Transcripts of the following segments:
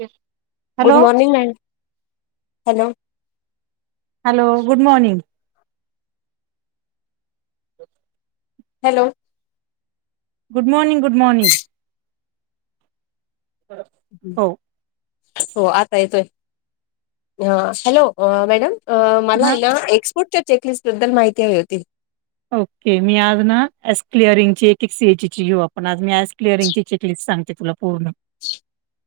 Okay [unintelligible] good morning ma'am hello hello good morning hello good morning good morning हो हो आता येतोय ह हॅलो मॅडम मला हा आहे ना एक्सपोर्टच्या चेकलिस्ट बद्दल माहिती हवी होती ओके मी आज ना एस क्लिअरिंग ची एक एक सीए ची घेऊ आपण आज मी [unintelligible]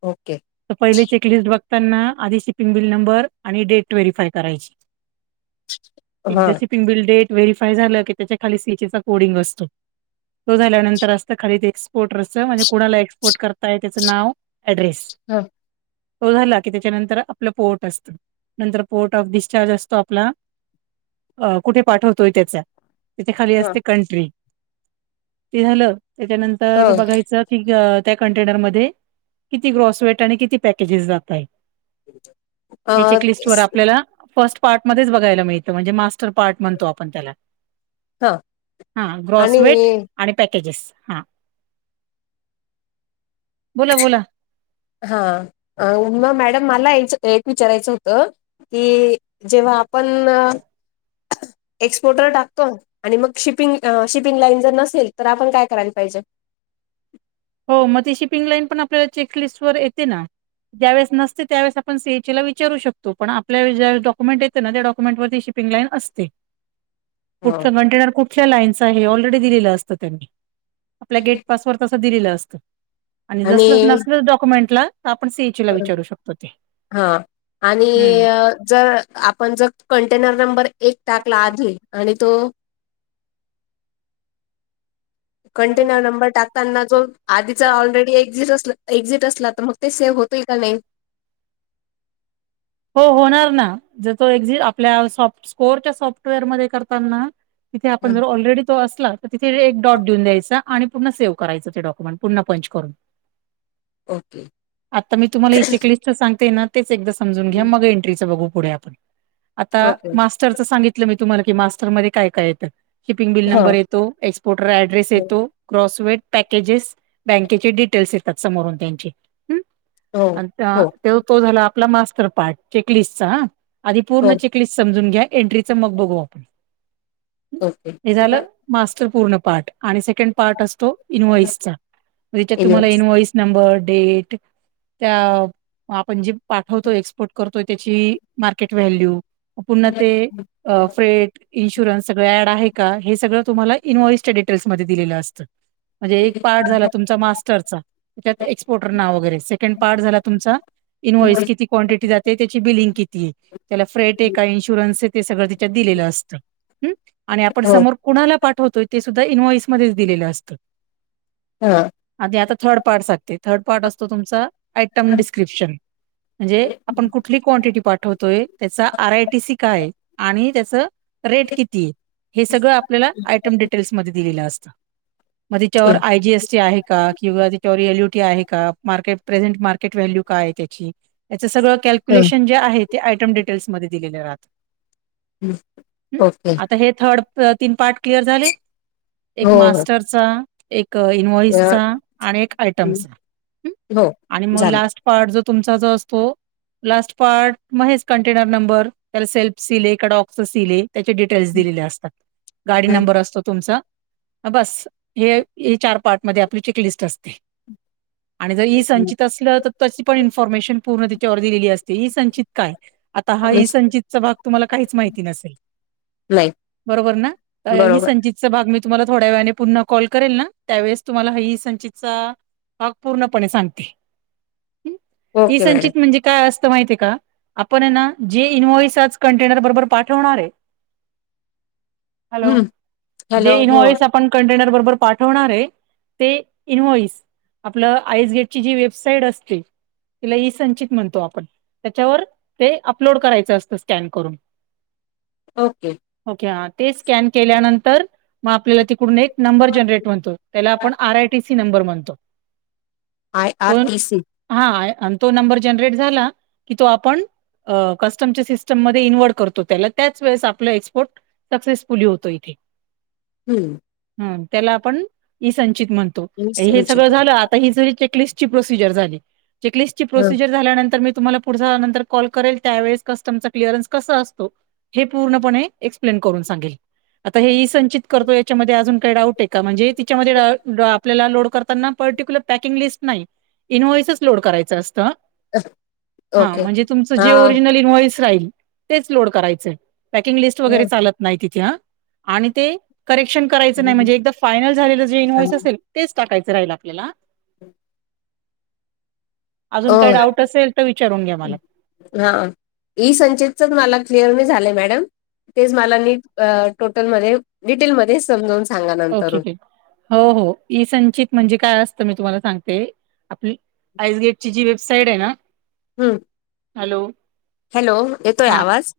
ओके तर पहिले चेकलिस्ट बग त्यांना आधी शिपिंग बिल नंबर आणि डेट व्हेरीफाय करायची एकदा हां शिपिंग बिल डेट व्हेरीफाय झालं की त्याच्या खाली सीचचा कोडिंग असतो तो झाल्यानंतर असता खाली ए एक्सपोर्टरसच म्हणजे कुणाला एक्सपोर्ट करताय त्याचं नाव अड्रेस हम तो झाला की त्याच्यानंतर आपलं पोट असत नंतर पोर्ट ऑफ डिस्चार्ज असतो आपला अ कुठे पाठवतोय त्याचा तिथे खाली हां असते कंट्री ते झालं त्याच्यानंतर हां बघायचं ठीक त्या कंटेनरमध्ये किती ग्रॉस वेट आणि किती पॅकेजेस जात आहे. हे चेकलिस्ट वर आपल्याला फर्स्ट पार्ट मध्येच बघायला मिळतं म्हणजे मास्टर पार्ट म्हणतो आपण त्याला हा हा ग्रॉसवेट आणि पॅकेजेस हा बोला-बोला हा उमा मॅडम मला एक विचारयचं होतं की जेव्हा पण एक्सपोर्टर टाकतो ना आणि मग शिपिंग-शिपिंग लाईन जर नसेल तर आपण काय करायला पाहिजे? हो मग ते शिपिंग लाईन पण आपल्याला चेकलिस्ट वर येते ना. ज्यावेळेस नसते त्यावेळेस आपण सी एच ला विचारू शकतो पण आपल्या जेव्हा डक्युमेंट येते ना त्या डक्युमेंटर श शिपिंग लाईन असते. [inaudible] [unintelligible] कुठल कंटेनर कुठल्या लाईनच हे ऑलरेडी दिलेलं असतं त्यांनी आपल्या गेटपासवर तसं दिलेलं असतं आणि जसल नसल डॉक्युमेंटला तो आपण सी एच ला हा आणि हम्म जर आपण जर कंटेनर नंबर एक टाकला आधी आणि तो कंटेनर नंबर टाकताना जो आधीचा ऑलरेडी एक्झिट अस एक्झिट असला तर मग- ते सेव्ह होतील का नाही? हो होणार ना जर तो एझ आपल्या सॉफ्ट स्कोअरच्या सॉफ्टवेअरमध्ये करताना तिथे आपण हं. जर ऑलरेडी तो असला तिथे एक डॉट देऊन द्यायचा आणि पुन्हा सेव्ह करायंच ते डक्युमेंट पुन्हा पंच करून. ओके आता मी तुम्हाला हे चेकलिस्ट सांगते ना तेच एकदा समजा घ्या मग एंट्रीचं बघू पुढे आपण. आता ओके मास्टरचं सांगितलं मी तुम्हाला की मास्टर मध्ये काय-काय येतं शिपिंग बिल हा नंबर येत तो एक्सपोर्टर ऍड्रेस हो येतो क्रॉसवेट पॅकेजेस बँकेचे डिटेल्स येतात समोरून त्यांची हो. हो तो झाला आपला मास्टर पार्ट चेकलिस्टचा हं आधी पूर्ण हो. चेक चेकलिस्ट समजून घ्या एंट्रीच मग बघू आपण ओके हे झालं मास्टर पूर्ण पार्ट आणि सेकंड पार्ट असतो इन्व्हइसचा मग ज्याच्यात तुमला इन्व्हेस्ट. इनवइस नंबर, डेट, त्या आपण जे पाठवतो ए करतोय त्याची मार्केट व्हॅल्यू पुन्हा ते फेट इन्शुरनस सगळ ऍड आहे का हे सगळं तुम्हाला इन्व्हाईटच्या डिटेल्समध्ये दिलेलं असतं म्हणजे एक पार्ट झाला तुमचा मास्टरचा त्यात एक्सपोर्टर नाव वगैरे सेकंड पार्ट झाला तुमचा इनव्हइस किती क्टिट ते जाते त्याची बिलिंग किती त्याला फॅट का इन्शुरन्स आहे सगळं त्यात दिलं असत हम्मं. आणि आपण हो समोर कुणाला पाठवतोय ते सुद्धा इन्व्हॉइसमध्येच दिलेलं असतं. हा आधी आता थर्ड पार्ट सांगते थर्ड पार्ट असतो तुमचा आयटम डिस्क्रिप्शन म्हणजे आपण कुठली क्वांटिटी पाठवतोय त्याचा आर आयटीसी काय आणि त्याच रेट किती आहे हे सगळं आपल्याला आयटम डिटेल्समध्ये दिलेलं असतं. मग तिच्यावर आय जीएसटी आहे का किंवा त्याच्यावर एल यु टी आहे का मार्केट प्रेझेंट मार्केट व्हॅल्यू काय आहे त्याची सगळं हम्म कॅल्क्युलेशन जे आहे ते आयटम डिटेल्समध्येध्ये दिलेले राहत. ओके आता हे थर्ड तीन पार्ट क्लिअर झाले. एक हो हो मास्टर मास्टर चा एक इन्व्हाईट अ, चा आणि एक हं. आयटमचा हो आणि मग झालं लास्ट पार्ट जो तुमचा जो हो लास्ट पार्ट महेच कंटेनर नंबर त्याला सेल्फ सिले एका डॉक्स सिले त्याचे डिटेल्स दिलेले असतात. गाडी नंबर असतो तुमचा- बस, हे हे चार पार्टमध्ये आपलीच एक लिस्ट असते. आणि जर इई संचित असलं तर तशी पण इन्फॉर्मेशन पूर्ण त्याच्यावर दिलेली असते ई संचित काय आता हा इ येस, संंजितचा भाग तुम्हाला काहीच माहिती नसेल. नाही बरोबर ना, ह बरोबर संजित भाग मी तुम्हाला थोड्या वेळाने पुन्हा कॉल करेल ना, त्यावेळेस तुम्हाला ह संचितचा भाग पूर्णपणे सांगते. इ ओके मॅडम संचित म्हणजे, काय असतं माहितीय का, आपण ना जे इन्व्हॉइस आज कंटेनर बरोबर पाठवणार आहे. [inaudible] हॅलो, हम्म हॅलो जे इन हो व्हॉइस आपण कंटेनर बरोबर पाठवणार आहे. ते इनव्हॉइस आपलं आईसगेटची जी वेबसाईट असते. तिला इसंचित म्हणतो आपण, त्याच्यावर ते अपलोड करायचं असतं स्कॅन करून. ओके. ओके ते स्कॅन केल्यानंतर मग आपल्याला त पूर्ण एक नंबर जनरेट म्हणतो. त्याला आपण आर आयटीसी नंबर म्हणतो. आय आर टी सी हा आणि तो नंबर जनरेट झाला. की तो आपण कस्टमच्या सिस्टममध्ये इनवर्ट करतो त्याला. त्याच वेळेस आपला एक्सपोर्ट सक्सेसफुली होतो. इथे हम्म. हम त्याला आपण इ संंचित म्हणतो मी हे समजेल. सगळं झालं आ ही चेकलिस्ट ची प्रोसिजर झाली. चेकलिस्ट ची हं, प्रोसिजर झाल्यानंतर मी तुम्हाला पुढ नंतर कॉल करेल त्यावेळेस कस्टमचा कलिअरनस कस असतो. हे पूर्णपणे एक्सप्लेन करून सांगेल. आता हे संचित करतोय त्याच्या मध्ये अजून काही डाऊट आहे का, म्हणजे तिच्या आपल्याला लोड करताना पर्टिक्युलर पॅकिंग लिस्ट नाही इनवोयसस अलोड करायचं असत. हा ओके म्हणजे तुमचं हा जे ओरिजनल इन्व्हॉइस राहील तेच लोड करायचंय. पॅकिंग लिस्ट वगैरे हो चालत नाही तिथे ह आणि ते करेक्शन करायचं नाही म्हणजे एकदा फायनल झालेलं जे इ्व्हॉइस असेल तेच टाकायचं राहील आपल्याला. हम अजून काही डाऊट असेल तर विचारून घ्या मला हा इ संचितचच मला क्लिअर मी झालं मॅडम तेच मला नीट अ टोटल मध्ये डिटेलमध्ये समजावून सांगा नंतर ओके, ओके. हो हो इईसंचित म्हणजे काय असतं मी तुम्हाला सांगते आपली आइसगेटची जी वेबसाईट आहे ना हम्म हॅलो हॅलो येतोय आवाज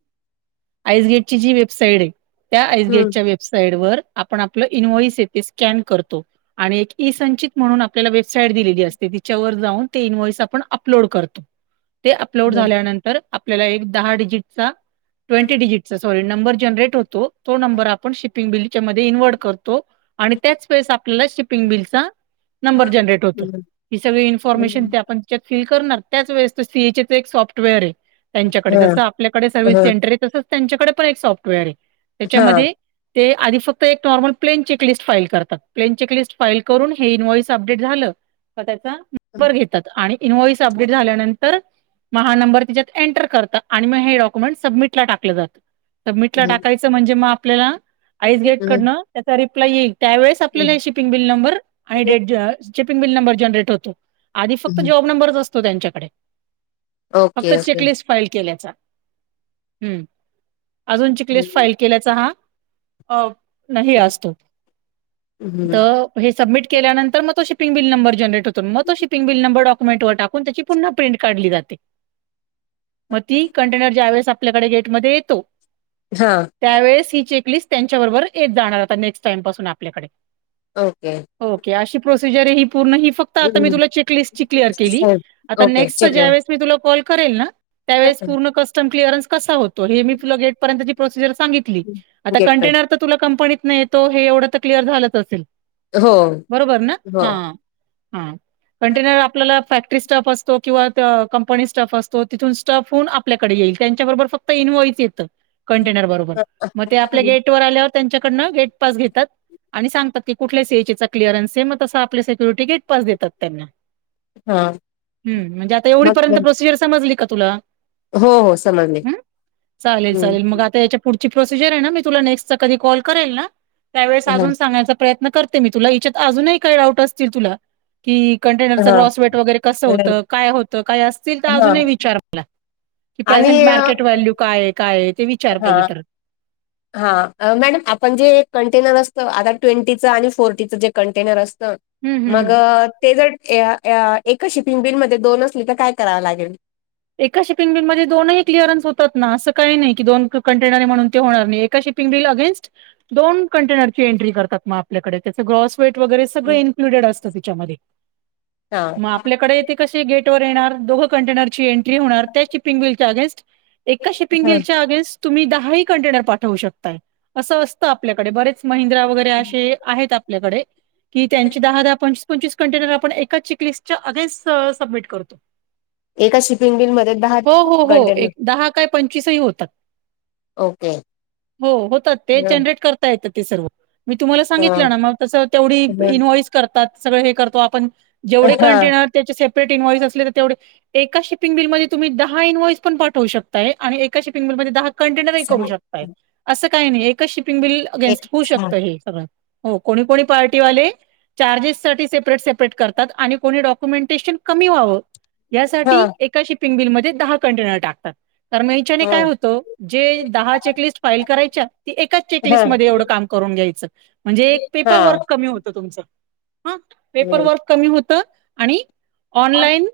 आईसगेट ची जी वेबसाइट आहे त्या हम्म आइसगेटच्या वे साईड वर आपण आपलं इन्व्हॉइस येते स्कॅन करतो आणि एक इसंचित म्हणून आपल्याला वेबसाईट दिलेली असते तिच्यावर जाऊन ते इन्व्हॉइस आपण अपलोड करतो ह ते अपलोड झाल्यानंतर आपल्याला एक दहा डिजिटचा ट्वेंट डजिटचा सॉरी नंबर जनरे होतो तो नंर आपण श िपिंग बिलच्या म इन्वर्ट करतो आणि त्याच पै आपल्याला शिपिंग बिलचा नंबर जनरेट होतो ही सगळी इन्फॉर्मेशन आपण फि कर त्याच वेळेस सीएचच एक सॉफ्टवेअर आहे त्यांच्याकडे ह जसं आपल्याकडे सर्वि्हस ह सेंटर आहे तसच त्यांच्याकडे पण एक सॉफ्टवेअर आहे हा त्याच्यामध्ये ते आधी फक्त एक नॉर्मल प्लेन चेकलिस्ट फाईल करतात प्लेन चेकलिस्ट फाईल करून हे इन्वाईज अपडेट झालं त्याचा नंबर घेतात आणि इनव्हॉइस अपडेट झाल्यानंतर मग हा नंबर तिच्यात एंटर करतात आणि मग हे डक्युमेंट सबमिट मिला टाकलं जात तर मिटला हम्म टाकायचं म्हणजे मग आपल्याला आईसगेट हम्म कडनं त्याचा रिप्लाय येईल त्यावेळेस आपल्याला शिपिंग बिल नंबर आणि date shipping bill number generate होतो आधी फक्त हम्म. जॉब नंबरच असतो त्यांच्याकडे फक्त ओके ओके चेकलिस्ट फाईल केल्याचा हम्म अजून चिक्लिस् फाईल हम्म. केल्याचा हा अ नाही असतो तर हे सबमिट केल्यांतर म तो शिपिंगनंबर जनरेट होत मग तो शिपिंग नंबर डॉक्युमेंट वर टाकून त्याची पुन्हा प्रिंट काढली जाते मग ती कंटेनर ज्या वेळेस आपल्याकडे गेटमध्ये येतो हा त्यावेळेस ही चेकलिस्ट त्यांच्या बरोबर येत जाणार होता नेक्स्ट टाइम पासून आपल्याकडे ओके ओके अशी प्रोसिजर ही पूर्ण ही फक्त त आता तर तुला हम्म. मी आता चेकलिस्ट क्लिअर केली साहेब, आता ओके नेक्स्ट च चेकमेट ज्यावेळेस मी तुला कॉल करेन ना त्यावेळेस पूर्ण कस्टम क्लीरमस कसा होतो हे तुला मी गेटपर्यंत प्रोसिजर सांगितली आता गेट पण कंटेनरं तुला कंपनीतेतो हे एवढं क्लिअर झालंच असेल हो बरोबर ना हो ह हा कटेनर आपल्याला ॅक्री स्टाफ असतो किंवा कंपनी स्टाफ असतो तिथून स्टाफहून आपल्याकडे येईल त्याचबरोबर फक्त इन्व्हाईस येत कंटेनबरोबर गेटवर ते आपल्यावर आल्यावर कंटेनर त्यांच्याकडनं गेटपास घेतात आणि सांगतात कुठ सीएई चा क्लअरन्स आहे मग तस आप सिक्युरिटी गेटपास देतात त्यांना हा हम् म्हणजे आता मग एवढीपर्यंत प्रोसिजर समजली का तुला हो हो समजले हं. चालेल चालेल मग ह आता याच्या पुढची प्रोसिजर आहे ना मी तुला नेक्स्टचा कधी कॉल करेल ना त्यावेळेस अजून सांगायचा प्रयत्न करते मी तुला हच्यात अजूनही काही डाऊट असतील तुला की कंटेनरच हा ग्रॉस वेट वगैरे कसं हा होतं काय होतं काय असतील तर हा अजूनही विचार मला ही आणि प्रेझंट मार्क अ, काय काय ते हा तर. हा मॅडम आपण जे एक कंटेनर असत आता ट्वेंटीचं आणि फोर्टीचं जे कंटेनर असतं हं, हं, मग हं. ते जर एक शिपिंग बिन म दोन असली तर काय करावं लागेल एका शिपिंग बिल मध्ये दोनही एका एका शिपिंग मध्ये दोन क्लअरन्स होतात ना असं काही नाही की दोन कंटेनरे म्हणून ते होणार नाही एका शिप पिंगडल अगेनस्ट दोन कंटेनरची एंट्री करतात म आपल्याकडे त्याच ग्रॉस वेट वगैरे सगळ इन्क्लुडेड असतं त्याच्यामध्ये हां. मग आपल्याकडे ते कसे गेट वर येणार दोघं कंटेनर ची एंट्री होणार त्या शिपिंग विल अगे्स्ट एकका हं. शपिंगेलच्या अगेस्ट तुम्ही दहा ह कंटेनर पाठवू शकताय असं असतं आपल्याकडे बरेच महिंद्रा वगैरे असे आहेत आपल्याकडे की त्यांची दहा दहा पण पंचवीस कंटेनर आपण एका चेकलिस्ट च्या अगेनस्ट सबमिट करतो एका शिपिंग बिलमध्येध्ये दहा हो, हो, हो. कंटेन एक काय पंचवीस बी होतात. ओके. हो हो होतात ते हं, जनरेट करता त येते ते सर्व मी तुम्हाला हं, सांगितलं ना म ग ते तेवढे हं. इन्व्हाईस करतात सगळे हे करतो आपण जेवढे हां. कंटेनर त्याचे सेपरेट इन्वइस असले तर तेवढे एकाशी शिपिंगिलमध्ये तुम्ही दहा इन्वॉइस पण पाठवू शकताय आणि एका शिपिंग बिलमध्ये दहा कंटेनरही करू शकता असं काही नाही एकच शिपिंग बिल अगेन्स्ट होऊ शकतं हे सगळं हो कोणी कोणी पार्टीवाले चार्जेस साठी सेपरेट सेपरेट करतात आणि कोणी डॉक्युमेंटेशन कमी व्हावं यासाठी हां, एका शिपिंग बिलमध्ये दहा कंटेनर टाकतात कार म हच्याने काय हं. होतो जे दहा चेकलिस्ट फाईल करायच्या एका चेकलिस्ट म हां. एवढं काम करून घ्यायचं म्हणजे एक पेपर वर्क हां. कमी होतं तुमचं हा पेपर हं. वर्क कमी होत आणि ऑनलाइन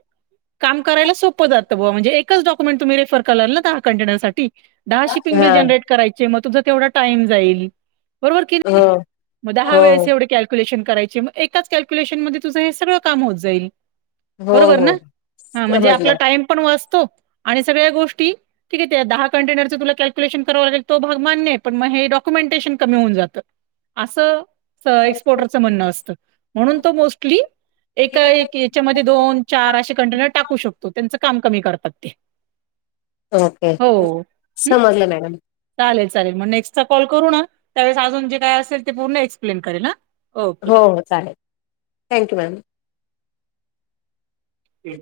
कराला सोपं जात बणजे एकचडॉक्यमेटेफ क कंे सा दहा शंग ब हां. जरे कराय मग तुम तेवााईमईल बरोबर की नाही हो, म हा हो, वेळेस एवढे क कल््युशन करायची मग एका कॅल््युलेशन मध्ये तुझ हे सळं काम होत जाईल हम् हम हा म्हणजे आपला टाइम पण वाचतो आणि सगळ्या गोष्टी ठीक आहे ते दहा कंटेनरं तुला कॅल्क्युलेशन करां लागेल तो भाग मान्य प मग हे ॉक्युमेटेशन कमी होन जातं अस एसपोर्टरच म्हणणं असत म्हणून तो मोस्टली ए की याच्यामध्ये दोन चार असे कंटेनर टाकू शकतो त्यांच काम कमी करतात ते ओके हो हम् समजलं मॅडम. चालेल चालेल मग नेक्स्ट चा कॉल करू ना त्यावेळेस अजून जे काय असेल ते पूर्ण एक्सप्लेन करेल ना हो चालेल थँक्यू मॅम ते